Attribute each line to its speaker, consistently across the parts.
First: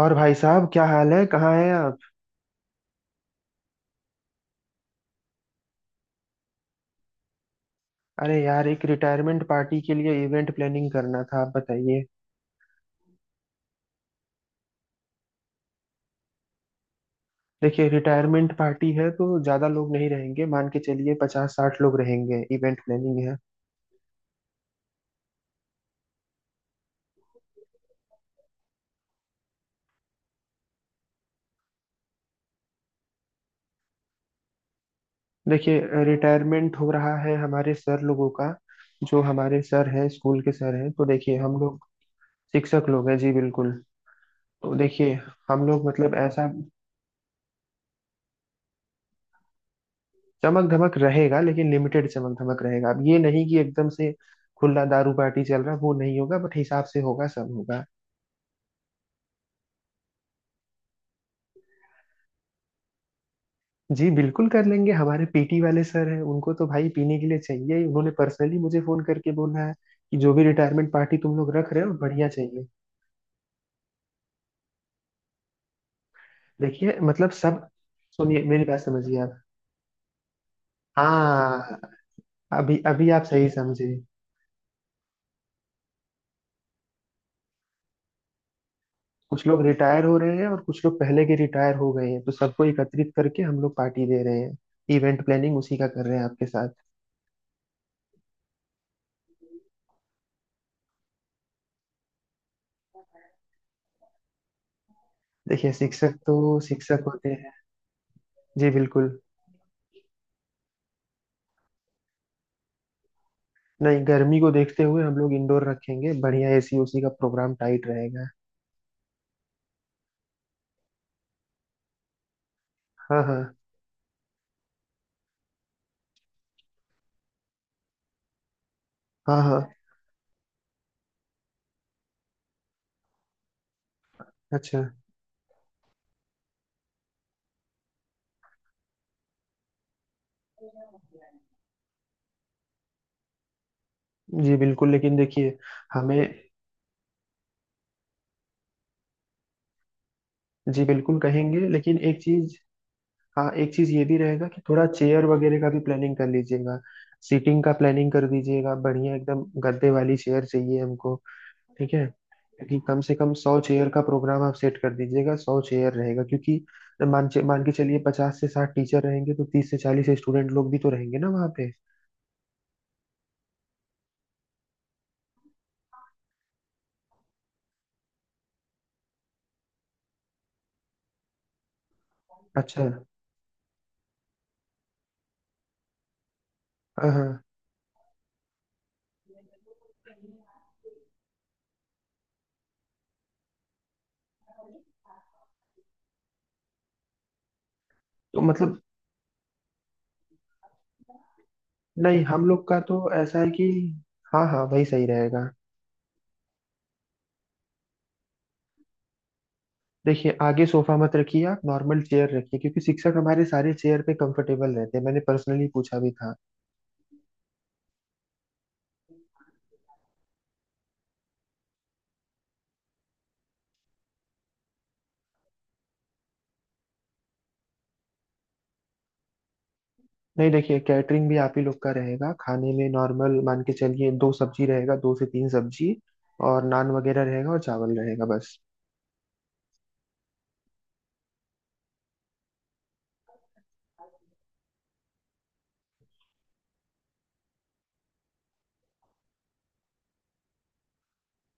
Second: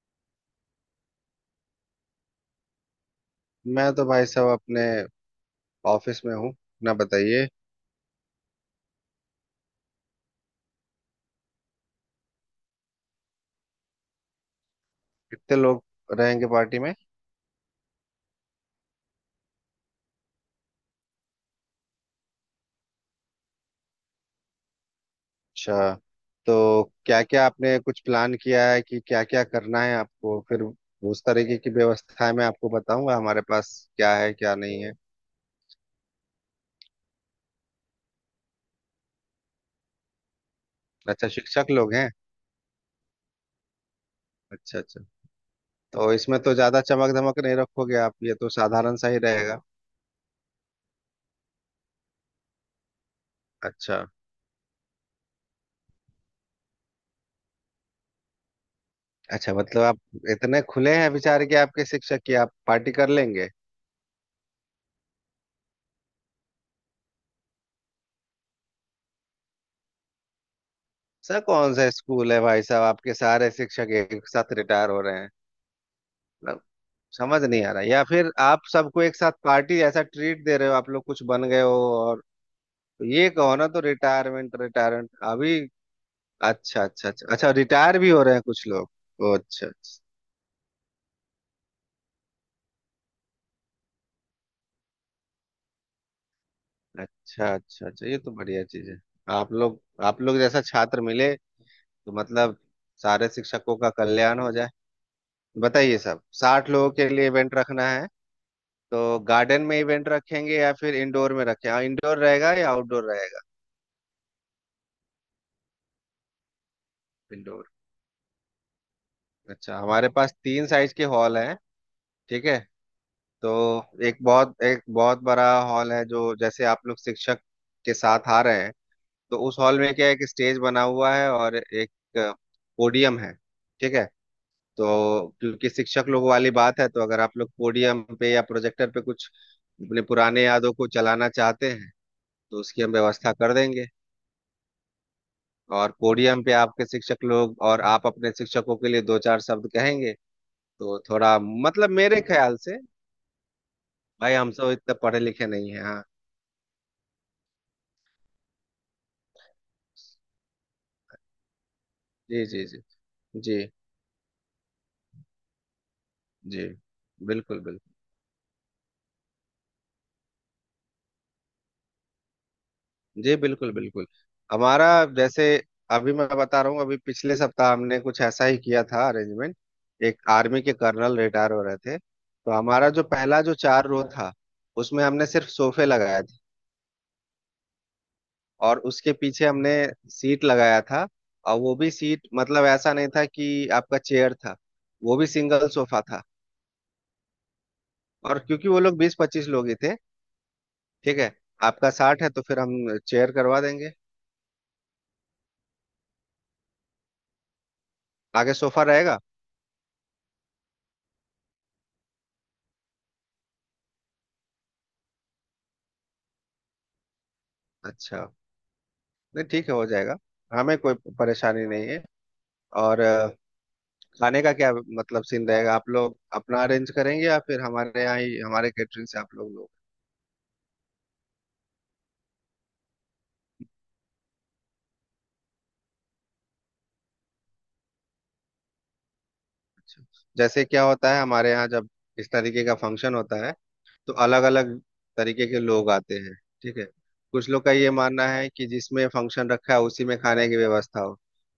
Speaker 1: और भाई साहब, क्या हाल है? कहाँ हैं आप?
Speaker 2: मैं तो भाई साहब अपने ऑफिस में हूँ। अपना बताइए,
Speaker 1: अरे यार, एक रिटायरमेंट पार्टी के लिए इवेंट प्लानिंग करना था। आप बताइए।
Speaker 2: कितने लोग रहेंगे पार्टी में?
Speaker 1: देखिए, रिटायरमेंट पार्टी है तो ज्यादा लोग नहीं रहेंगे। मान के चलिए 50-60 लोग रहेंगे। इवेंट प्लानिंग है।
Speaker 2: अच्छा, तो क्या क्या आपने कुछ प्लान किया है कि क्या क्या करना है आपको? फिर उस तरीके की व्यवस्थाएं मैं आपको बताऊंगा, हमारे पास क्या है क्या नहीं है।
Speaker 1: देखिए, रिटायरमेंट हो रहा है हमारे सर लोगों का। जो हमारे सर हैं, स्कूल के सर हैं, तो
Speaker 2: अच्छा,
Speaker 1: देखिए हम
Speaker 2: शिक्षक
Speaker 1: लोग।
Speaker 2: लोग हैं।
Speaker 1: शिक्षक लोग हैं, जी बिल्कुल। तो
Speaker 2: अच्छा अच्छा।
Speaker 1: देखिए हम लोग
Speaker 2: तो
Speaker 1: मतलब
Speaker 2: इसमें
Speaker 1: ऐसा।
Speaker 2: तो ज्यादा चमक धमक नहीं रखोगे आप, ये तो साधारण सा ही रहेगा।
Speaker 1: चमक धमक रहेगा लेकिन लिमिटेड चमक धमक रहेगा। अब ये नहीं कि एकदम
Speaker 2: अच्छा
Speaker 1: से खुला दारू पार्टी चल रहा है, वो नहीं होगा। बट हिसाब से होगा, सब होगा।
Speaker 2: अच्छा, मतलब आप इतने खुले हैं विचार कि आपके शिक्षक की आप पार्टी कर लेंगे?
Speaker 1: जी बिल्कुल कर लेंगे। हमारे पीटी वाले सर हैं, उनको तो भाई पीने के लिए चाहिए ही। उन्होंने पर्सनली मुझे फोन करके बोला है कि जो भी रिटायरमेंट पार्टी तुम
Speaker 2: सर,
Speaker 1: लोग रख
Speaker 2: कौन
Speaker 1: रहे
Speaker 2: सा
Speaker 1: हो, बढ़िया
Speaker 2: स्कूल है भाई
Speaker 1: चाहिए।
Speaker 2: साहब? आपके सारे शिक्षक एक साथ रिटायर हो रहे हैं मतलब,
Speaker 1: देखिए मतलब
Speaker 2: समझ
Speaker 1: सब।
Speaker 2: नहीं आ रहा। या फिर
Speaker 1: सुनिए
Speaker 2: आप
Speaker 1: मेरी बात,
Speaker 2: सबको एक
Speaker 1: समझिए
Speaker 2: साथ
Speaker 1: आप।
Speaker 2: पार्टी जैसा ट्रीट दे रहे हो, आप लोग कुछ बन गए हो?
Speaker 1: हाँ।
Speaker 2: और
Speaker 1: अभी अभी आप
Speaker 2: ये
Speaker 1: सही
Speaker 2: कहो ना, तो
Speaker 1: समझे।
Speaker 2: रिटायरमेंट रिटायरमेंट अभी। अच्छा अच्छा अच्छा अच्छा, रिटायर भी हो रहे हैं कुछ लोग। ओ,
Speaker 1: कुछ लोग
Speaker 2: अच्छा अच्छा
Speaker 1: रिटायर हो रहे हैं और कुछ लोग पहले के रिटायर हो गए हैं, तो सबको एकत्रित करके हम लोग पार्टी दे रहे हैं। इवेंट प्लानिंग उसी का कर रहे हैं आपके साथ।
Speaker 2: अच्छा। अच्छा अच्छा, ये तो बढ़िया चीज है। आप लोग जैसा छात्र मिले तो मतलब सारे शिक्षकों का कल्याण हो जाए।
Speaker 1: देखिए,
Speaker 2: बताइए,
Speaker 1: शिक्षक
Speaker 2: सब
Speaker 1: तो
Speaker 2: 60 लोगों
Speaker 1: शिक्षक
Speaker 2: के लिए
Speaker 1: होते हैं।
Speaker 2: इवेंट रखना है?
Speaker 1: जी बिल्कुल।
Speaker 2: तो गार्डन में इवेंट रखेंगे या फिर इंडोर में रखें? हाँ, इंडोर रहेगा या आउटडोर रहेगा?
Speaker 1: नहीं, गर्मी को देखते हुए हम लोग इंडोर रखेंगे। बढ़िया एसी, उसी का प्रोग्राम
Speaker 2: इंडोर,
Speaker 1: टाइट रहेगा।
Speaker 2: अच्छा। हमारे पास तीन साइज के हॉल हैं। ठीक है।
Speaker 1: हाँ
Speaker 2: तो
Speaker 1: हाँ।
Speaker 2: एक बहुत बड़ा हॉल है, जो जैसे आप लोग शिक्षक के साथ आ रहे हैं। तो
Speaker 1: हाँ
Speaker 2: उस
Speaker 1: हाँ।
Speaker 2: हॉल में क्या है, एक स्टेज बना हुआ है और एक पोडियम है। ठीक है।
Speaker 1: अच्छा।
Speaker 2: तो क्योंकि शिक्षक लोग वाली बात है, तो अगर आप लोग पोडियम पे या प्रोजेक्टर पे कुछ अपने पुराने यादों को चलाना चाहते हैं, तो उसकी हम व्यवस्था कर देंगे।
Speaker 1: जी बिल्कुल, लेकिन देखिए।
Speaker 2: और
Speaker 1: हमें।
Speaker 2: पोडियम पे आपके शिक्षक लोग, और आप अपने शिक्षकों के लिए दो चार शब्द कहेंगे।
Speaker 1: जी
Speaker 2: तो
Speaker 1: बिल्कुल
Speaker 2: थोड़ा,
Speaker 1: कहेंगे,
Speaker 2: मतलब
Speaker 1: लेकिन
Speaker 2: मेरे
Speaker 1: एक
Speaker 2: ख्याल
Speaker 1: चीज।
Speaker 2: से
Speaker 1: हाँ, एक चीज ये भी
Speaker 2: भाई
Speaker 1: रहेगा
Speaker 2: हम
Speaker 1: कि
Speaker 2: सब
Speaker 1: थोड़ा
Speaker 2: इतने पढ़े
Speaker 1: चेयर
Speaker 2: लिखे
Speaker 1: वगैरह का
Speaker 2: नहीं
Speaker 1: भी
Speaker 2: है। हाँ।
Speaker 1: प्लानिंग कर लीजिएगा। सीटिंग का प्लानिंग कर दीजिएगा, बढ़िया एकदम गद्दे वाली चेयर चाहिए हमको। ठीक है,
Speaker 2: जी जी
Speaker 1: क्योंकि
Speaker 2: जी।
Speaker 1: कम से कम
Speaker 2: जी
Speaker 1: 100 चेयर का प्रोग्राम आप सेट कर दीजिएगा। 100 चेयर रहेगा क्योंकि
Speaker 2: जी बिल्कुल
Speaker 1: मान के
Speaker 2: बिल्कुल।
Speaker 1: चलिए 50 से 60 टीचर रहेंगे, तो 30 से 40 स्टूडेंट लोग भी तो रहेंगे ना वहाँ पे।
Speaker 2: जी बिल्कुल बिल्कुल। हमारा, जैसे अभी मैं बता रहा हूँ, अभी पिछले सप्ताह हमने कुछ ऐसा ही किया था अरेंजमेंट। एक आर्मी के कर्नल रिटायर हो रहे थे, तो
Speaker 1: अच्छा,
Speaker 2: हमारा जो
Speaker 1: हाँ।
Speaker 2: पहला जो चार रो था उसमें हमने सिर्फ सोफे लगाया।
Speaker 1: हाँ।
Speaker 2: और उसके पीछे हमने सीट लगाया था। और वो भी सीट, मतलब ऐसा नहीं था कि आपका चेयर था, वो भी सिंगल सोफा था। और
Speaker 1: तो
Speaker 2: क्योंकि
Speaker 1: मतलब।
Speaker 2: वो लोग 20-25 लोग ही थे। ठीक है। आपका 60
Speaker 1: नहीं,
Speaker 2: है तो
Speaker 1: हम
Speaker 2: फिर
Speaker 1: लोग का तो
Speaker 2: हम चेयर
Speaker 1: ऐसा है
Speaker 2: करवा
Speaker 1: कि।
Speaker 2: देंगे,
Speaker 1: हाँ हाँ, वही सही रहेगा।
Speaker 2: आगे सोफा रहेगा।
Speaker 1: देखिए, आगे सोफा मत रखिए। आप नॉर्मल चेयर रखिए, क्योंकि शिक्षक हमारे सारे चेयर पे कंफर्टेबल रहते हैं। मैंने पर्सनली पूछा भी था।
Speaker 2: अच्छा, नहीं ठीक है, हो जाएगा। हमें कोई परेशानी नहीं है। और खाने का क्या मतलब सीन रहेगा? आप लोग अपना अरेंज करेंगे या फिर हमारे यहाँ ही हमारे कैटरिंग से आप लोग लोग?
Speaker 1: नहीं, देखिए, कैटरिंग भी आप ही लोग का रहेगा। खाने में नॉर्मल मान के चलिए दो सब्जी रहेगा, दो से तीन सब्जी। और नान वगैरह रहेगा और चावल रहेगा, बस।
Speaker 2: अच्छा। जैसे क्या होता है हमारे यहाँ जब इस तरीके का फंक्शन होता है, तो अलग अलग तरीके के लोग आते हैं। ठीक है। कुछ लोग का ये मानना है कि जिसमें फंक्शन रखा है उसी में खाने की व्यवस्था हो।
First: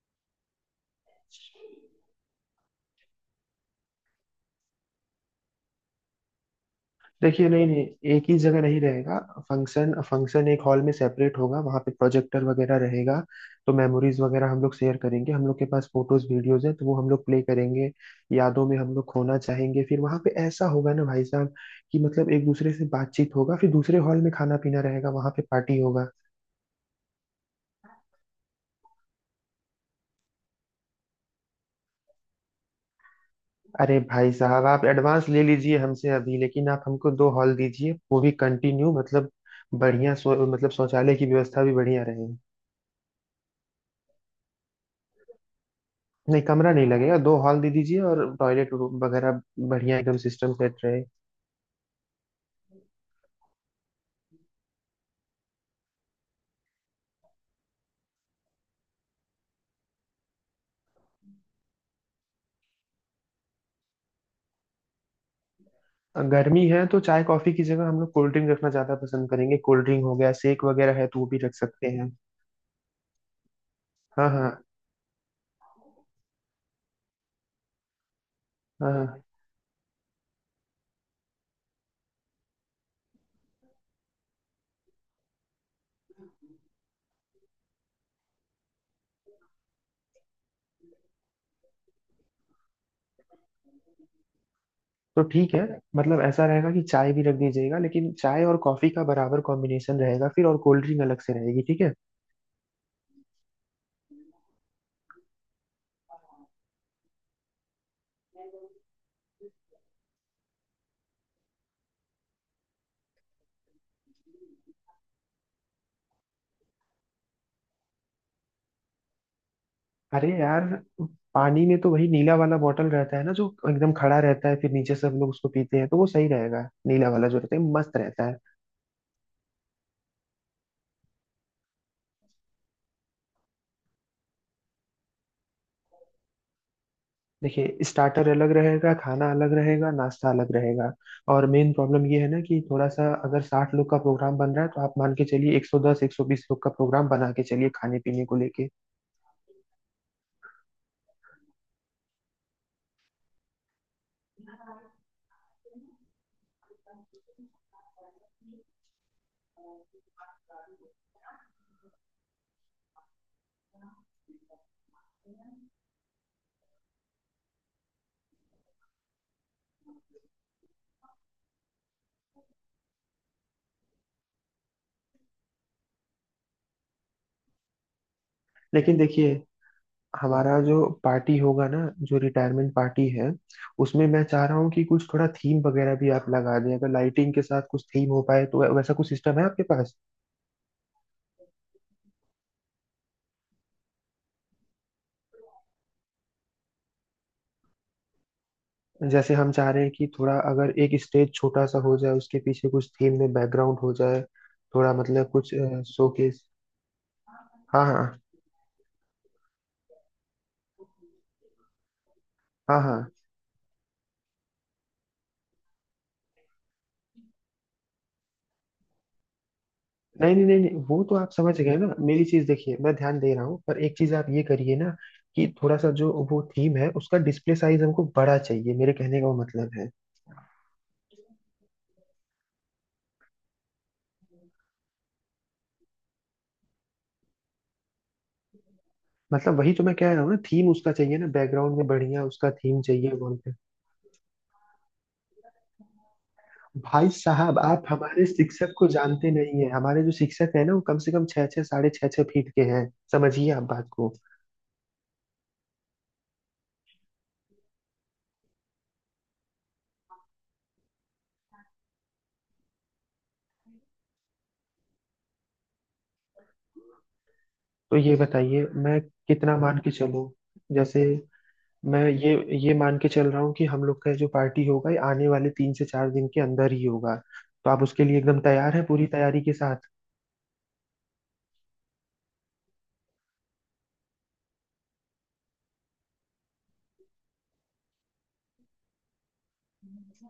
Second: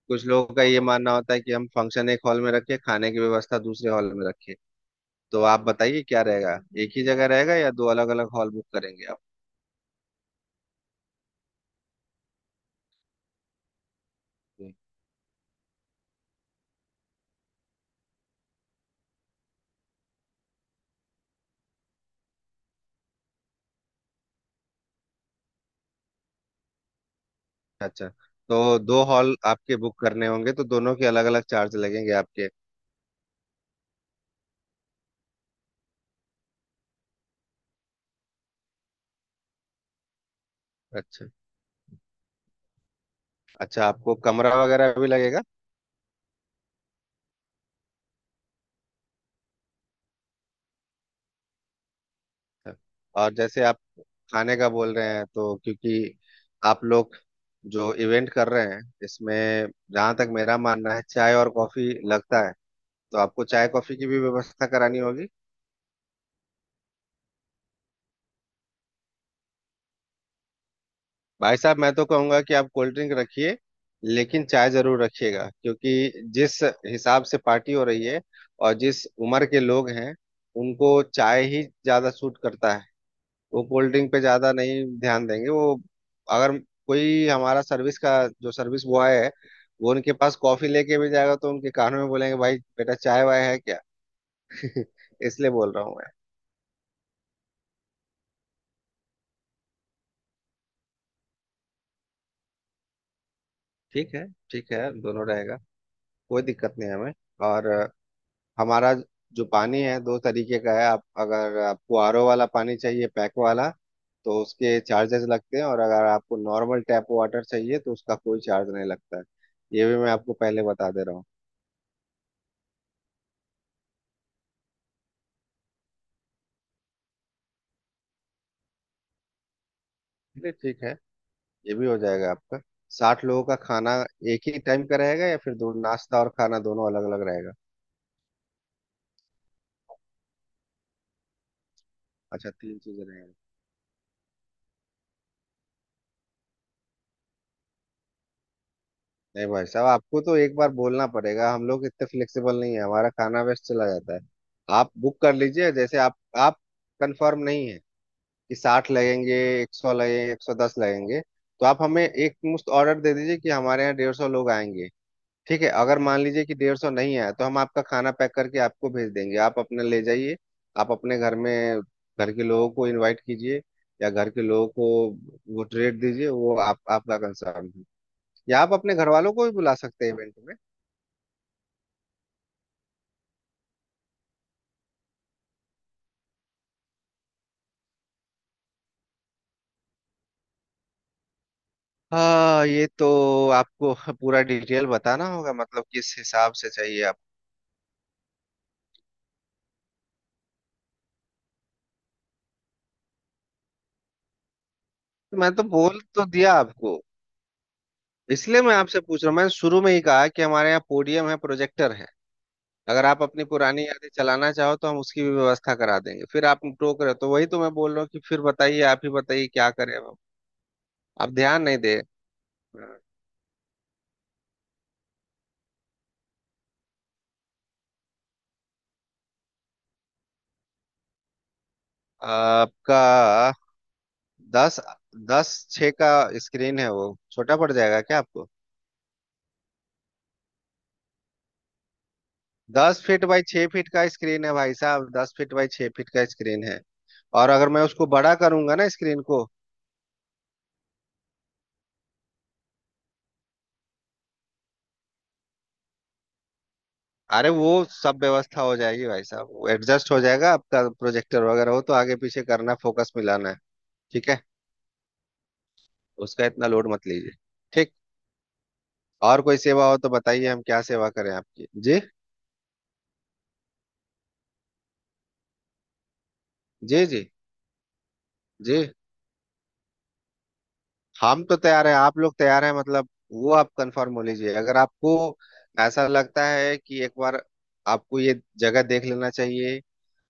Speaker 2: कुछ लोगों का ये मानना होता है कि हम फंक्शन एक हॉल में रखें, खाने की व्यवस्था दूसरे हॉल में रखें। तो आप बताइए क्या रहेगा, एक ही जगह
Speaker 1: देखिए,
Speaker 2: रहेगा
Speaker 1: नहीं
Speaker 2: या
Speaker 1: नहीं।
Speaker 2: दो अलग
Speaker 1: एक
Speaker 2: अलग
Speaker 1: ही
Speaker 2: हॉल
Speaker 1: जगह
Speaker 2: बुक
Speaker 1: नहीं
Speaker 2: करेंगे
Speaker 1: रहेगा।
Speaker 2: आप?
Speaker 1: फंक्शन फंक्शन एक हॉल में सेपरेट होगा, वहाँ पे प्रोजेक्टर वगैरह रहेगा। तो मेमोरीज वगैरह हम लोग शेयर करेंगे। हम लोग के पास फोटोज वीडियोज हैं तो वो हम लोग प्ले करेंगे। यादों में हम लोग खोना चाहेंगे। फिर वहाँ पे ऐसा होगा ना भाई साहब, कि मतलब एक दूसरे से बातचीत होगा। फिर दूसरे हॉल में खाना पीना रहेगा, वहाँ पे पार्टी होगा।
Speaker 2: अच्छा, तो दो हॉल आपके बुक करने होंगे, तो दोनों के अलग अलग चार्ज लगेंगे आपके।
Speaker 1: अरे भाई साहब, आप एडवांस ले लीजिए हमसे अभी, लेकिन आप हमको दो हॉल दीजिए, वो भी कंटिन्यू मतलब। बढ़िया, सो, मतलब शौचालय की
Speaker 2: अच्छा
Speaker 1: व्यवस्था भी बढ़िया रहे।
Speaker 2: अच्छा, आपको कमरा वगैरह भी लगेगा?
Speaker 1: नहीं, कमरा नहीं लगेगा। दो हॉल दे दीजिए और टॉयलेट वगैरह बढ़िया एकदम सिस्टम सेट रहे।
Speaker 2: और जैसे आप खाने का बोल रहे हैं, तो क्योंकि आप लोग जो इवेंट कर रहे हैं इसमें, जहां तक मेरा मानना है, चाय और कॉफी लगता है, तो आपको चाय कॉफी की भी व्यवस्था करानी होगी।
Speaker 1: गर्मी है तो चाय कॉफी की जगह हम लोग कोल्ड ड्रिंक रखना ज्यादा पसंद करेंगे। कोल्ड ड्रिंक हो गया, शेक वगैरह है तो वो भी रख
Speaker 2: भाई साहब,
Speaker 1: सकते
Speaker 2: मैं तो
Speaker 1: हैं।
Speaker 2: कहूंगा कि आप कोल्ड ड्रिंक रखिए,
Speaker 1: हाँ हाँ।
Speaker 2: लेकिन चाय जरूर रखिएगा। क्योंकि जिस हिसाब से पार्टी हो रही है और
Speaker 1: हाँ
Speaker 2: जिस
Speaker 1: हाँ।
Speaker 2: उम्र के लोग हैं, उनको चाय ही ज्यादा सूट करता है। वो कोल्ड ड्रिंक पे ज्यादा नहीं ध्यान देंगे। वो, अगर कोई हमारा सर्विस का जो सर्विस बॉय है, वो उनके पास कॉफी लेके भी जाएगा तो उनके कानों में बोलेंगे, भाई बेटा चाय वाय है क्या?
Speaker 1: तो
Speaker 2: इसलिए
Speaker 1: ठीक है।
Speaker 2: बोल रहा हूँ मैं।
Speaker 1: मतलब ऐसा रहेगा कि चाय भी रख दीजिएगा, लेकिन चाय और कॉफी का बराबर कॉम्बिनेशन रहेगा, फिर और कोल्ड ड्रिंक अलग से रहेगी। ठीक है।
Speaker 2: ठीक है, ठीक है, दोनों रहेगा, कोई दिक्कत नहीं है हमें। और हमारा जो पानी है दो तरीके का है। आप, अगर आपको आरओ वाला पानी चाहिए पैक वाला, तो उसके चार्जेस लगते हैं, और अगर आपको नॉर्मल टैप वाटर चाहिए तो उसका कोई चार्ज नहीं लगता है। ये भी मैं
Speaker 1: अरे
Speaker 2: आपको पहले
Speaker 1: यार,
Speaker 2: बता दे रहा हूँ।
Speaker 1: पानी में तो वही नीला वाला बॉटल रहता है ना, जो एकदम खड़ा रहता है, फिर नीचे से हम लोग उसको पीते हैं, तो वो सही रहेगा। नीला वाला जो रहता है, मस्त रहता है।
Speaker 2: ठीक है, ठीक है, ये भी हो जाएगा आपका। 60 लोगों का खाना एक ही टाइम का रहेगा, या फिर दो, नाश्ता और खाना दोनों अलग अलग रहेगा?
Speaker 1: देखिए, स्टार्टर अलग रहेगा, खाना अलग रहेगा, नाश्ता अलग रहेगा। और मेन प्रॉब्लम ये है ना
Speaker 2: अच्छा,
Speaker 1: कि
Speaker 2: तीन
Speaker 1: थोड़ा
Speaker 2: चीजें
Speaker 1: सा
Speaker 2: रहेगा।
Speaker 1: अगर 60 लोग का प्रोग्राम बन रहा है, तो आप मान के चलिए 110-120 लोग का प्रोग्राम बना के चलिए खाने पीने को लेके।
Speaker 2: नहीं भाई साहब, आपको तो एक बार बोलना पड़ेगा, हम लोग इतने फ्लेक्सिबल नहीं है, हमारा खाना वेस्ट चला जाता है। आप बुक कर लीजिए, जैसे आप कंफर्म नहीं है कि 60 लगेंगे, 100 लगेंगे, 110 लगेंगे, तो आप हमें एक मुश्त ऑर्डर दे दीजिए कि हमारे यहाँ 150 लोग आएंगे। ठीक है, अगर मान लीजिए कि 150 नहीं आया, तो हम आपका खाना पैक करके आपको भेज देंगे, आप अपने ले जाइए, आप अपने घर में घर के लोगों को इनवाइट कीजिए, या घर के लोगों को वो ट्रीट दीजिए, वो आप आपका कंसर्न है। या आप अपने
Speaker 1: लेकिन
Speaker 2: घर वालों
Speaker 1: देखिए,
Speaker 2: को भी बुला सकते हैं इवेंट में।
Speaker 1: हमारा जो पार्टी होगा ना, जो रिटायरमेंट पार्टी है, उसमें मैं चाह रहा हूँ कि कुछ थोड़ा थीम वगैरह भी आप लगा दें। अगर लाइटिंग के साथ कुछ थीम हो पाए, तो वैसा कुछ सिस्टम है आपके पास?
Speaker 2: हाँ, ये तो आपको पूरा डिटेल बताना होगा, मतलब किस हिसाब से चाहिए आपको।
Speaker 1: जैसे हम चाह रहे हैं कि थोड़ा अगर एक स्टेज छोटा सा हो जाए, उसके पीछे कुछ थीम में बैकग्राउंड हो जाए। थोड़ा मतलब कुछ
Speaker 2: मैं तो बोल तो
Speaker 1: शोकेस।
Speaker 2: दिया आपको,
Speaker 1: हाँ हाँ।
Speaker 2: इसलिए मैं आपसे पूछ रहा हूँ। मैंने शुरू में ही कहा कि हमारे यहाँ पोडियम है, प्रोजेक्टर है,
Speaker 1: हाँ हाँ।
Speaker 2: अगर आप अपनी पुरानी यादें चलाना चाहो तो हम उसकी भी व्यवस्था करा देंगे। फिर आप टोक रहे हो, तो वही तो मैं बोल रहा हूँ कि फिर बताइए, आप ही बताइए क्या करें अब।
Speaker 1: नहीं नहीं नहीं नहीं, वो तो आप
Speaker 2: आप
Speaker 1: समझ
Speaker 2: ध्यान
Speaker 1: गए
Speaker 2: नहीं
Speaker 1: ना
Speaker 2: दे।
Speaker 1: मेरी चीज। देखिए, मैं ध्यान दे रहा हूँ, पर एक चीज आप ये करिए ना, कि थोड़ा सा जो वो थीम है, उसका डिस्प्ले साइज हमको बड़ा चाहिए। मेरे कहने का वो मतलब है।
Speaker 2: आपका दस दस छः का स्क्रीन है, वो छोटा पड़ जाएगा क्या आपको?
Speaker 1: मतलब वही तो मैं कह रहा हूँ ना, थीम उसका चाहिए ना बैकग्राउंड में, बढ़िया उसका थीम
Speaker 2: दस
Speaker 1: चाहिए
Speaker 2: फीट
Speaker 1: वॉल।
Speaker 2: बाई 6 फीट का स्क्रीन है भाई साहब, 10 फीट बाई छः फीट का स्क्रीन है।
Speaker 1: भाई
Speaker 2: और
Speaker 1: साहब,
Speaker 2: अगर मैं
Speaker 1: आप
Speaker 2: उसको
Speaker 1: हमारे
Speaker 2: बड़ा
Speaker 1: शिक्षक
Speaker 2: करूंगा
Speaker 1: को
Speaker 2: ना स्क्रीन
Speaker 1: जानते
Speaker 2: को,
Speaker 1: नहीं है। हमारे जो शिक्षक है ना, वो कम से कम छः छः साढ़े छः छः फीट के हैं। समझिए आप बात को।
Speaker 2: अरे वो सब व्यवस्था हो जाएगी भाई साहब, एडजस्ट हो जाएगा। आपका प्रोजेक्टर वगैरह हो तो आगे पीछे करना, फोकस मिलाना है। ठीक है, उसका इतना लोड मत लीजिए। ठीक।
Speaker 1: तो ये बताइए मैं
Speaker 2: और
Speaker 1: कितना
Speaker 2: कोई
Speaker 1: मान
Speaker 2: सेवा
Speaker 1: के
Speaker 2: हो तो
Speaker 1: चलूं?
Speaker 2: बताइए, हम क्या
Speaker 1: जैसे
Speaker 2: सेवा करें आपकी जी
Speaker 1: मैं ये मान के चल रहा हूँ कि हम लोग का जो पार्टी होगा, ये आने वाले 3 से 4 दिन के अंदर ही
Speaker 2: जी
Speaker 1: होगा।
Speaker 2: जी।
Speaker 1: तो आप उसके लिए एकदम तैयार
Speaker 2: जी।
Speaker 1: हैं पूरी तैयारी के साथ?
Speaker 2: हम तो तैयार हैं, आप लोग तैयार हैं मतलब? वो आप कंफर्म हो लीजिए। अगर आपको ऐसा लगता है कि एक बार आपको ये जगह देख लेना चाहिए,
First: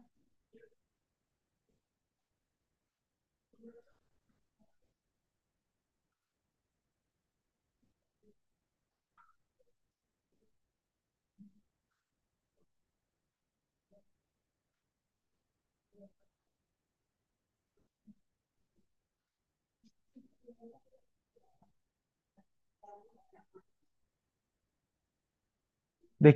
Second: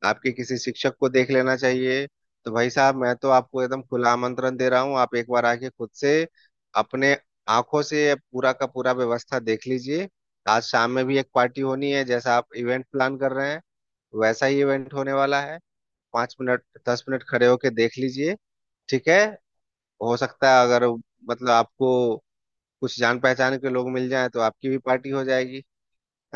Speaker 2: आपके किसी शिक्षक को देख लेना चाहिए, तो भाई साहब मैं तो आपको एकदम खुला आमंत्रण दे रहा हूँ। आप एक बार आके खुद से अपने आंखों से पूरा का पूरा व्यवस्था देख लीजिए। आज शाम में भी एक पार्टी होनी है, जैसा आप इवेंट प्लान कर रहे हैं वैसा ही इवेंट होने वाला है। 5 मिनट, 10 मिनट खड़े होके देख लीजिए। ठीक है। हो सकता है, अगर मतलब आपको कुछ जान पहचान के लोग मिल जाए, तो आपकी भी पार्टी हो जाएगी।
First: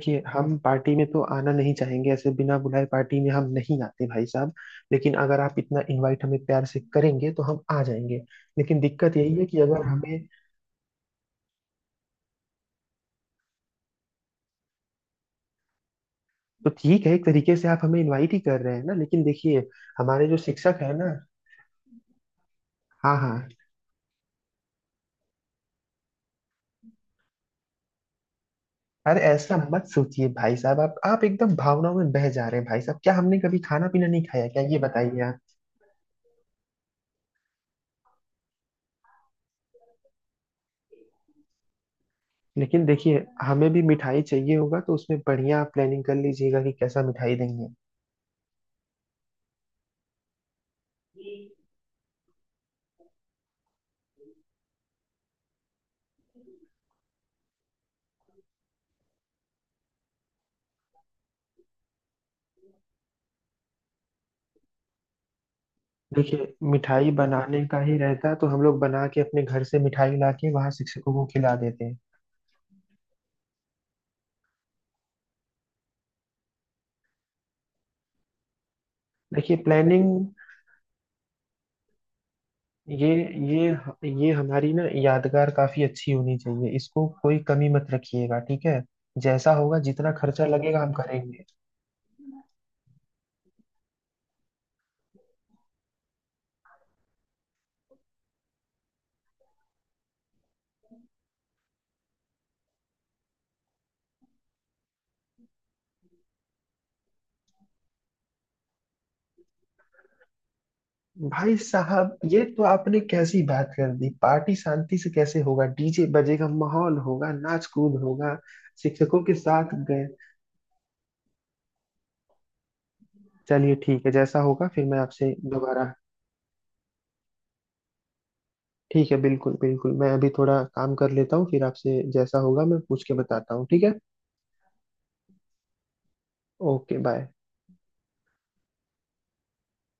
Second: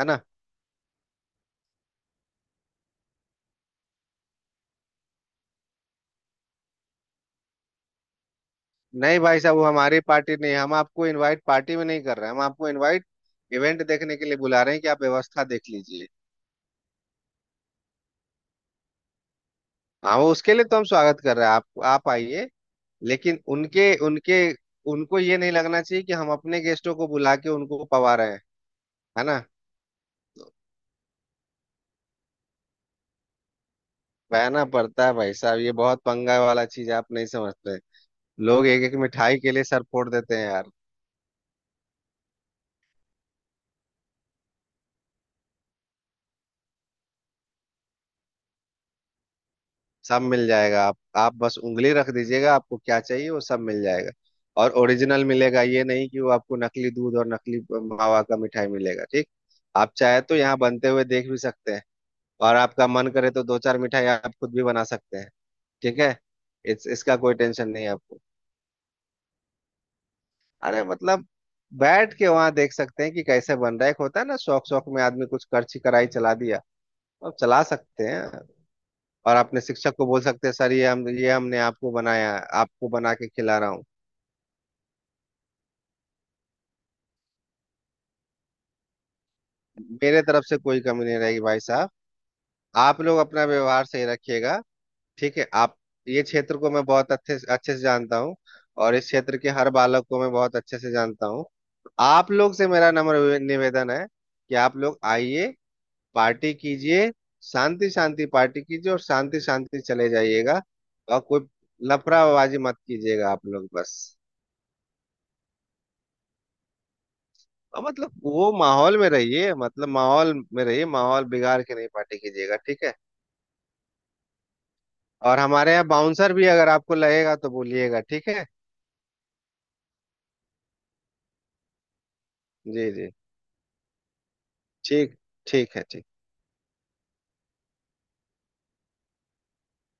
Speaker 2: है ना।
Speaker 1: हम पार्टी में तो आना नहीं चाहेंगे। ऐसे बिना बुलाए पार्टी में हम नहीं आते भाई साहब। लेकिन अगर आप इतना इनवाइट हमें प्यार से करेंगे, तो हम आ जाएंगे। लेकिन दिक्कत
Speaker 2: नहीं
Speaker 1: यही
Speaker 2: भाई
Speaker 1: है
Speaker 2: साहब,
Speaker 1: कि
Speaker 2: वो
Speaker 1: अगर
Speaker 2: हमारी
Speaker 1: हमें,
Speaker 2: पार्टी नहीं है, हम आपको इनवाइट पार्टी में नहीं कर रहे हैं, हम आपको इनवाइट इवेंट देखने के लिए बुला रहे हैं कि आप व्यवस्था देख लीजिए।
Speaker 1: तो ठीक है, एक तरीके से आप हमें इनवाइट ही कर रहे हैं ना। लेकिन देखिए,
Speaker 2: हाँ,
Speaker 1: हमारे
Speaker 2: वो
Speaker 1: जो
Speaker 2: उसके लिए तो
Speaker 1: शिक्षक
Speaker 2: हम
Speaker 1: है ना।
Speaker 2: स्वागत कर रहे हैं। आप आइए।
Speaker 1: हाँ
Speaker 2: लेकिन
Speaker 1: हाँ।
Speaker 2: उनके उनके उनको ये नहीं लगना चाहिए कि हम अपने गेस्टों को बुला के उनको पवा रहे हैं।
Speaker 1: अरे,
Speaker 2: है ना।
Speaker 1: ऐसा मत सोचिए भाई साहब, आप एकदम भावनाओं में बह जा रहे हैं। भाई साहब, क्या हमने कभी खाना पीना नहीं खाया? क्या
Speaker 2: बहना
Speaker 1: ये
Speaker 2: पड़ता है
Speaker 1: बताइए
Speaker 2: भाई
Speaker 1: आप।
Speaker 2: साहब, ये बहुत पंगा वाला चीज आप नहीं समझते। लोग एक एक मिठाई के लिए सर फोड़ देते हैं यार।
Speaker 1: लेकिन देखिए, हमें भी मिठाई चाहिए होगा, तो उसमें बढ़िया आप प्लानिंग कर लीजिएगा कि कैसा मिठाई देंगे।
Speaker 2: सब मिल जाएगा। आप बस उंगली रख दीजिएगा, आपको क्या चाहिए वो सब मिल जाएगा। और ओरिजिनल मिलेगा, ये नहीं कि वो आपको नकली दूध और नकली मावा का मिठाई मिलेगा। ठीक। आप चाहे तो यहाँ बनते हुए देख भी सकते हैं, और आपका मन करे तो दो चार मिठाई आप खुद भी बना सकते हैं। ठीक है।
Speaker 1: देखिए, मिठाई
Speaker 2: इसका कोई
Speaker 1: बनाने
Speaker 2: टेंशन
Speaker 1: का
Speaker 2: नहीं है
Speaker 1: ही
Speaker 2: आपको।
Speaker 1: रहता, तो हम लोग बना के अपने घर से मिठाई ला के वहाँ
Speaker 2: अरे
Speaker 1: शिक्षकों को
Speaker 2: मतलब
Speaker 1: खिला देते हैं।
Speaker 2: बैठ के वहां देख सकते हैं कि कैसे बन रहा है। एक होता है ना, शौक शौक में आदमी कुछ करछी कराई चला दिया, अब चला सकते हैं। और
Speaker 1: देखिए,
Speaker 2: अपने शिक्षक को
Speaker 1: प्लानिंग
Speaker 2: बोल सकते हैं, सर ये हमने आपको बनाया है, आपको
Speaker 1: ये
Speaker 2: बना के खिला रहा हूँ।
Speaker 1: ये हमारी ना यादगार काफी अच्छी होनी चाहिए। इसको कोई कमी मत रखिएगा, ठीक है। जैसा होगा, जितना
Speaker 2: मेरे तरफ
Speaker 1: खर्चा
Speaker 2: से कोई
Speaker 1: लगेगा, हम
Speaker 2: कमी नहीं रहेगी
Speaker 1: करेंगे।
Speaker 2: भाई साहब, आप लोग अपना व्यवहार सही रखिएगा। ठीक है। आप, ये क्षेत्र को मैं बहुत अच्छे अच्छे से जानता हूँ, और इस क्षेत्र के हर बालक को मैं बहुत अच्छे से जानता हूँ। आप लोग से मेरा नम्र निवेदन है कि आप लोग आइए, पार्टी कीजिए, शांति शांति पार्टी कीजिए और शांति शांति चले जाइएगा। और कोई
Speaker 1: भाई साहब, ये
Speaker 2: लफड़ाबाजी
Speaker 1: तो
Speaker 2: मत
Speaker 1: आपने
Speaker 2: कीजिएगा
Speaker 1: कैसी
Speaker 2: आप लोग,
Speaker 1: बात कर
Speaker 2: बस।
Speaker 1: दी? पार्टी शांति से कैसे होगा? डीजे बजेगा, माहौल होगा, नाच
Speaker 2: और
Speaker 1: कूद
Speaker 2: मतलब
Speaker 1: होगा।
Speaker 2: वो माहौल में
Speaker 1: शिक्षकों के
Speaker 2: रहिए,
Speaker 1: साथ
Speaker 2: मतलब
Speaker 1: गए,
Speaker 2: माहौल में रहिए, माहौल बिगाड़ के नहीं पार्टी कीजिएगा। ठीक है।
Speaker 1: चलिए ठीक है, जैसा होगा फिर मैं आपसे
Speaker 2: और हमारे यहाँ
Speaker 1: दोबारा।
Speaker 2: बाउंसर भी अगर आपको लगेगा तो बोलिएगा। ठीक है।
Speaker 1: ठीक है, बिल्कुल बिल्कुल, मैं अभी थोड़ा काम कर लेता हूँ, फिर आपसे जैसा होगा मैं
Speaker 2: जी
Speaker 1: पूछ
Speaker 2: जी।
Speaker 1: के बताता हूँ, ठीक है।
Speaker 2: ठीक। ठीक है ठीक।
Speaker 1: Okay bye.